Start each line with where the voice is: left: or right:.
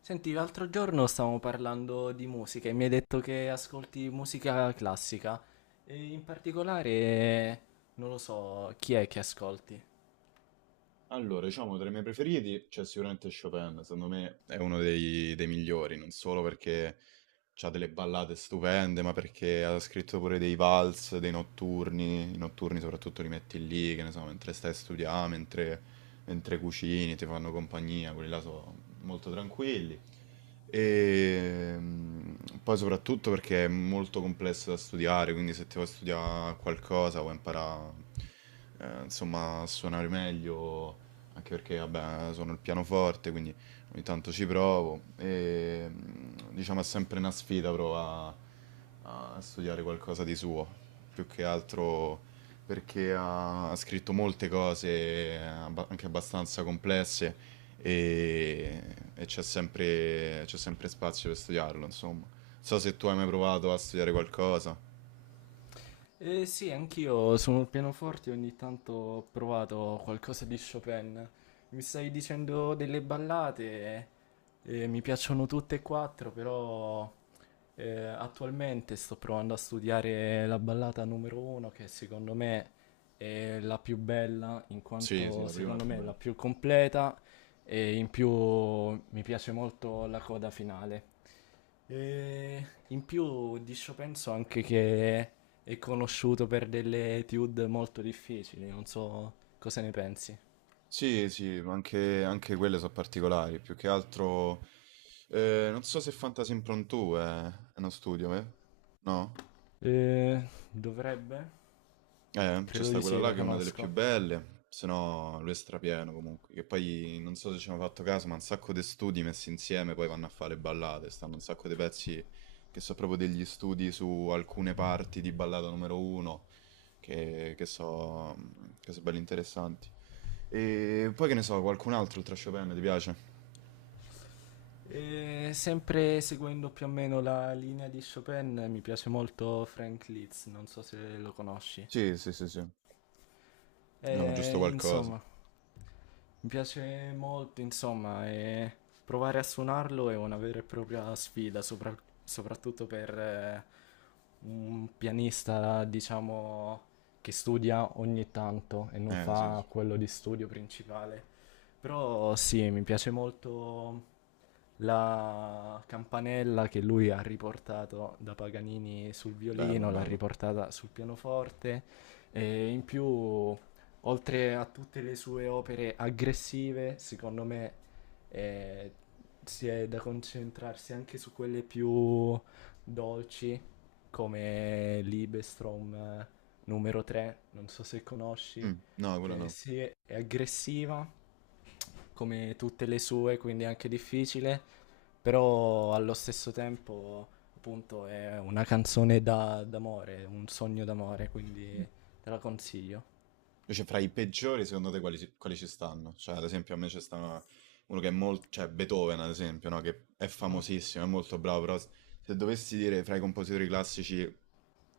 left: Senti, l'altro giorno stavamo parlando di musica e mi hai detto che ascolti musica classica. E in particolare, non lo so, chi è che ascolti?
right: Allora, diciamo tra i miei preferiti c'è sicuramente Chopin, secondo me è uno dei migliori, non solo perché c'ha delle ballate stupende, ma perché ha scritto pure dei vals, dei notturni, i notturni soprattutto li metti lì, che ne so, mentre stai a studiare, mentre cucini, ti fanno compagnia, quelli là sono molto tranquilli. E mm, Poi soprattutto perché è molto complesso da studiare, quindi se ti vuoi studiare qualcosa vuoi imparare, insomma, a suonare meglio, anche perché, vabbè, suono il pianoforte, quindi... Ogni tanto ci provo e diciamo è sempre una sfida provare a studiare qualcosa di suo, più che altro perché ha scritto molte cose anche abbastanza complesse e, c'è sempre spazio per studiarlo, insomma. Non so se tu hai mai provato a studiare qualcosa.
left: Sì, anch'io sul pianoforte ogni tanto ho provato qualcosa di Chopin. Mi stai dicendo delle ballate, mi piacciono tutte e quattro, però attualmente sto provando a studiare la ballata numero uno, che secondo me è la più bella, in
right: Sì, sì,
left: quanto
right: la prima è la
left: secondo
right: più
left: me è
right: bella.
left: la più completa e in più mi piace molto la coda finale. E in più di Chopin so anche che è conosciuto per delle etude molto difficili, non so cosa ne pensi.
right: Sì, sì, ma anche quelle sono particolari, più che altro... Eh, non so se Fantasy Impromptu è uno studio, eh? No?
left: Dovrebbe?
right: C'è
left: Credo
right: sta
left: di
right: quella
left: sì,
right: là
left: la
right: che è una delle più
left: conosco.
right: belle, se no lui è strapieno comunque, che poi non so se ci hanno fatto caso, ma un sacco di studi messi insieme poi vanno a fare ballate, stanno un sacco di pezzi che sono proprio degli studi su alcune parti di ballata numero uno, che, che so, che so belli interessanti. E poi che ne so, qualcun altro oltre a Chopin ti piace?
left: E sempre seguendo più o meno la linea di Chopin mi piace molto Frank Liszt, non so se lo conosci.
right: Sì, sì, sì, sì. No, giusto
left: E,
right: qualcosa.
left: insomma, mi piace molto, insomma, e provare a suonarlo è una vera e propria sfida, soprattutto per un pianista, diciamo, che studia ogni tanto e non
right: Sì,
left: fa
right: sì.
left: quello di studio principale. Però sì, mi piace molto la campanella che lui ha riportato da Paganini sul
right: Bello,
left: violino, l'ha
right: bello.
left: riportata sul pianoforte e in più, oltre a tutte le sue opere aggressive, secondo me eh, si è da concentrarsi anche su quelle più dolci, come Libestrom numero 3, non so se conosci,
right: No, quello
left: che
right: no.
left: sì, è aggressiva come tutte le sue, quindi è anche difficile, però allo stesso tempo appunto è una d'amore, un sogno d'amore, quindi te la consiglio.
right: Invece fra i peggiori, secondo te quali ci stanno? Cioè, ad esempio, a me c'è sta uno che è molto... cioè Beethoven, ad esempio, no? Che è
left: Mhm.
right: famosissimo, è molto bravo, però se dovessi dire fra i compositori classici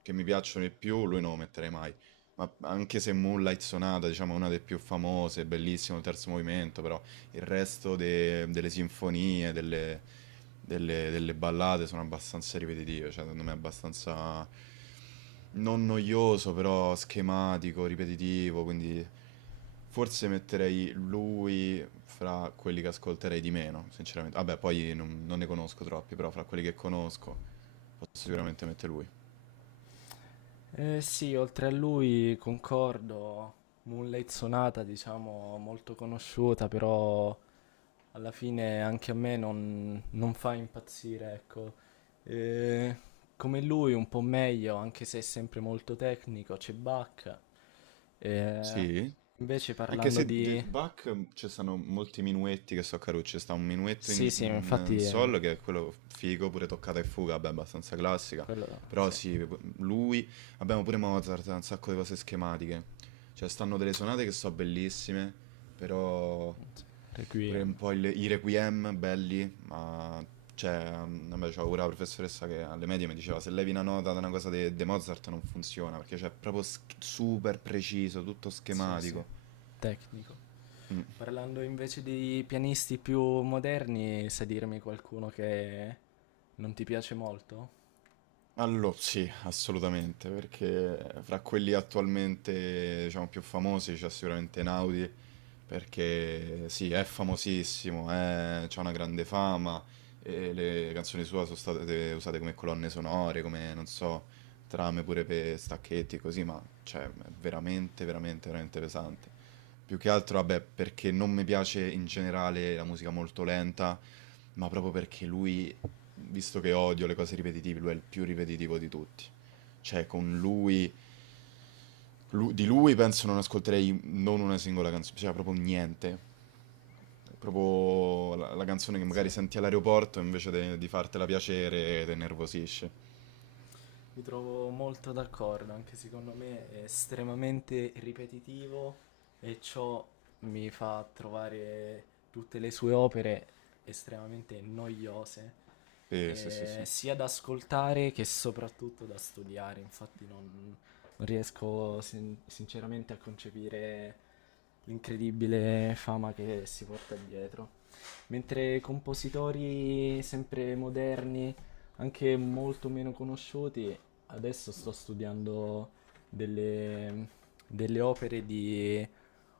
right: che mi piacciono di più, lui non lo metterei mai. Ma anche se Moonlight Sonata, diciamo, è una delle più famose, bellissimo, il terzo movimento, però il resto delle sinfonie, delle ballate sono abbastanza ripetitive, cioè secondo me è abbastanza non noioso, però schematico, ripetitivo, quindi forse metterei lui fra quelli che ascolterei di meno, sinceramente. Vabbè, poi non ne conosco troppi, però fra quelli che conosco posso sicuramente mettere lui.
left: Eh sì, oltre a lui concordo, Moonlight Sonata diciamo molto conosciuta, però alla fine anche a me non fa impazzire, ecco. Eh, come lui un po' meglio, anche se è sempre molto tecnico, c'è Bach. Eh,
right: Sì?
left: invece
right: Anche
left: parlando
right: se The
left: di...
right: Bach ci sono molti minuetti che so carucci, sta un minuetto
left: Sì, sì,
right: in
left: infatti
right: sol che è quello figo, pure toccata e fuga, vabbè, abbastanza classica,
left: quello...
right: però
left: Sì.
right: sì, abbiamo pure Mozart, ha un sacco di cose schematiche, cioè stanno delle sonate che so bellissime, però
left: Sì,
right: pure un
left: Requiem.
right: po' i requiem belli, ma cioè, vabbè, c'ho pure la professoressa che alle medie mi diceva se levi una nota da una cosa di Mozart non funziona, perché cioè, è proprio super preciso, tutto
left: Sì, sì,
right: schematico.
left: tecnico. Parlando invece di pianisti più moderni, sai dirmi qualcuno che non ti piace molto?
right: Allo sì, assolutamente, perché fra quelli attualmente, diciamo, più famosi c'è sicuramente Naudi, perché sì,
left: Sì.
right: è famosissimo, è, c'ha una grande fama, e le canzoni sue sono state usate come colonne sonore, come, non so, trame pure per stacchetti e così, ma cioè, è veramente pesante. Più che altro, vabbè, perché non mi piace in generale la musica molto lenta, ma proprio perché lui, visto che odio le cose ripetitive, lui è il più ripetitivo di tutti. Cioè, con lui, di lui penso non ascolterei non una singola canzone, cioè proprio niente. È proprio la canzone che
left: Sì.
right: magari senti all'aeroporto invece di fartela piacere, te nervosisce.
left: Mi trovo molto d'accordo, anche secondo me è estremamente ripetitivo e ciò mi fa trovare tutte le sue opere estremamente noiose,
right: Sì, sì, sì, sì.
left: sia da ascoltare che soprattutto da studiare. Infatti non riesco sinceramente a concepire l'incredibile fama che si porta dietro. Mentre compositori sempre moderni, anche molto meno conosciuti, adesso sto studiando delle, delle opere di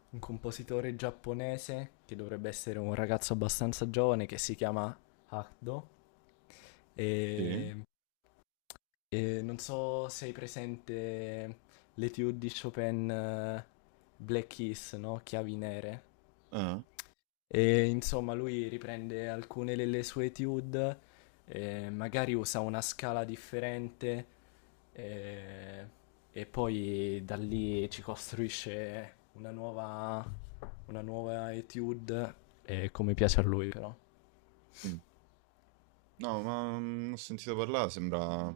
left: un compositore giapponese che dovrebbe essere un ragazzo abbastanza giovane che si chiama Hakdo. E
right: Sì?
left: e non so se hai presente l'Étude di Chopin, Black Keys, no? Chiavi nere.
right: Ah,
left: E insomma, lui riprende alcune delle sue étude, magari usa una scala differente, eh, e poi da lì ci costruisce una una nuova étude, come piace a lui però.
right: mm. No, ma ho sentito parlare, sembra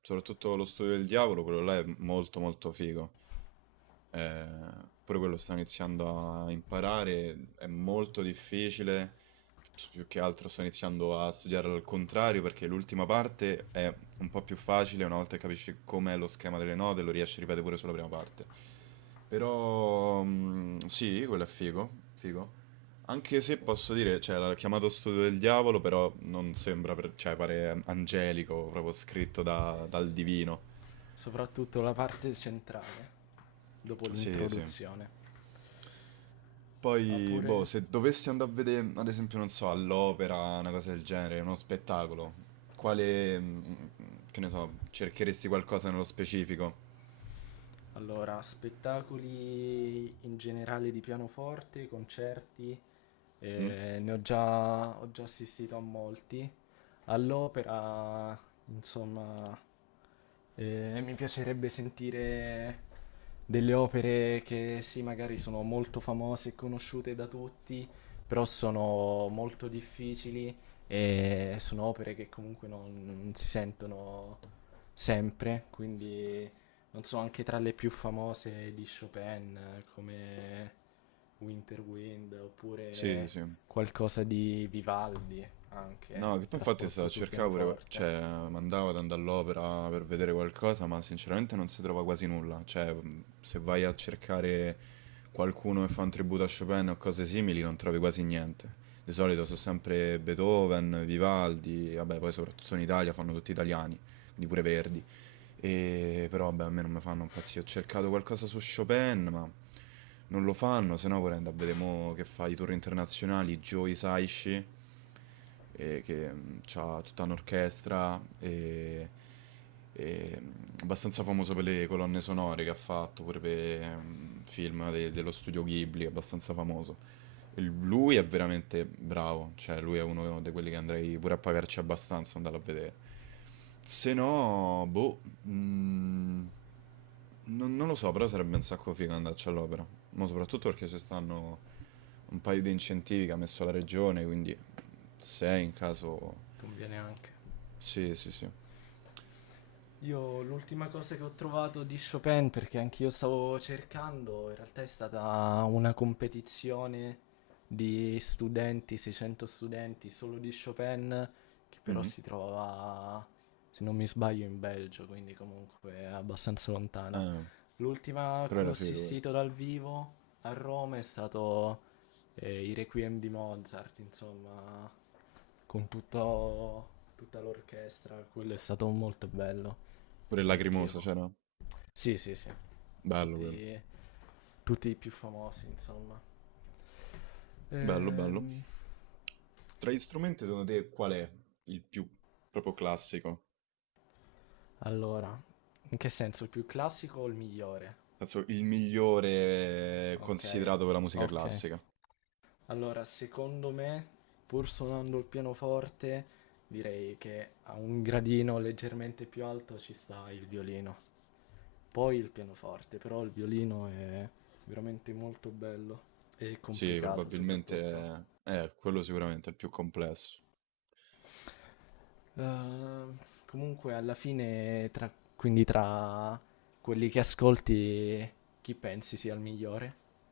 right: soprattutto lo studio del diavolo, quello là è molto molto figo. Pure quello sto iniziando a imparare, è molto difficile, s più che altro sto iniziando a studiarlo al contrario perché l'ultima parte è un po' più facile, una volta che capisci com'è lo schema delle note lo riesci a ripetere pure sulla prima parte. Però sì, quello è figo, figo. Anche se posso dire, cioè, l'ha chiamato Studio del Diavolo, però non sembra, cioè, pare angelico, proprio scritto
left: Sì, sì,
right: dal
left: sì.
right: divino.
left: Soprattutto la parte centrale, dopo
right: Sì, sì.
left: l'introduzione.
right: Poi, boh,
left: Oppure,
right: se dovessi andare a vedere, ad esempio, non so, all'opera, una cosa del genere, uno spettacolo, quale, che ne so, cercheresti qualcosa nello specifico?
left: allora, spettacoli in generale di pianoforte, concerti,
right: Mm?
left: Ne ho già assistito a molti. All'opera, insomma, mi piacerebbe sentire delle opere che sì, magari sono molto famose e conosciute da tutti, però sono molto difficili e sono opere che comunque non si sentono sempre, quindi non so, anche tra le più famose di Chopin, come Winter Wind,
right: Sì,
left: oppure
right: sì.
left: qualcosa di Vivaldi,
right: No,
left: anche,
right: che poi infatti stavo
left: trasposto
right: a
left: sul
right: cercare pure,
left: pianoforte.
right: cioè mandavo ad andare all'opera per vedere qualcosa, ma sinceramente non si trova quasi nulla. Cioè, se vai a cercare qualcuno che fa un tributo a Chopin o cose simili, non trovi quasi niente. Di solito
left: Sì,
right: sono sempre Beethoven, Vivaldi, vabbè, poi soprattutto in Italia fanno tutti italiani, quindi pure Verdi. Però vabbè, a me non mi fanno impazzire. Ho cercato qualcosa su Chopin, ma non lo fanno, se no vorrei andare a vedere mo che fa i tour internazionali, Joe Hisaishi, che ha tutta un'orchestra, e, abbastanza famoso per le colonne sonore che ha fatto, pure per film dello studio Ghibli, abbastanza famoso. E lui è veramente bravo, cioè lui è uno di quelli che andrei pure a pagarci abbastanza, andarlo a vedere. Se no, boh, mm, non lo so, però sarebbe un sacco figo andarci all'opera. Ma soprattutto perché ci stanno un paio di incentivi che ha messo la regione, quindi se in caso...
left: conviene anche.
right: Sì, sì, sì.
left: Io l'ultima cosa che ho trovato di Chopin, perché anch'io stavo cercando, in realtà è stata una competizione di studenti, 600 studenti solo di Chopin, che però
right: Mhm.
left: si trovava, se non mi sbaglio, in Belgio, quindi comunque abbastanza lontana.
right: Eh,
left: L'ultima a
right: però
left: cui
right: era
left: ho
right: figo quello.
left: assistito dal vivo a Roma è stato i Requiem di Mozart, insomma, con tutta l'orchestra, quello è stato molto bello
right: Pure il
left: dal
right: Lacrimosa
left: vivo.
right: c'era.
left: Sì, sì, sì,
right: Bello quello.
left: tutti, tutti i più famosi, insomma.
right: Bello, bello.
left: Ehm,
right: Tra gli strumenti, secondo te, qual è il più proprio classico?
left: allora, in che senso, il più classico o il migliore?
right: Penso il migliore
left: Ok,
right: considerato per la musica
left: ok.
right: classica.
left: Allora, secondo me, pur suonando il pianoforte, direi che a un gradino leggermente più alto ci sta il violino. Poi il pianoforte, però il violino è veramente molto bello e
right: Sì,
left: complicato soprattutto.
right: probabilmente quello sicuramente è il più complesso.
left: Ehm, comunque alla fine, quindi tra quelli che ascolti, chi pensi sia il migliore?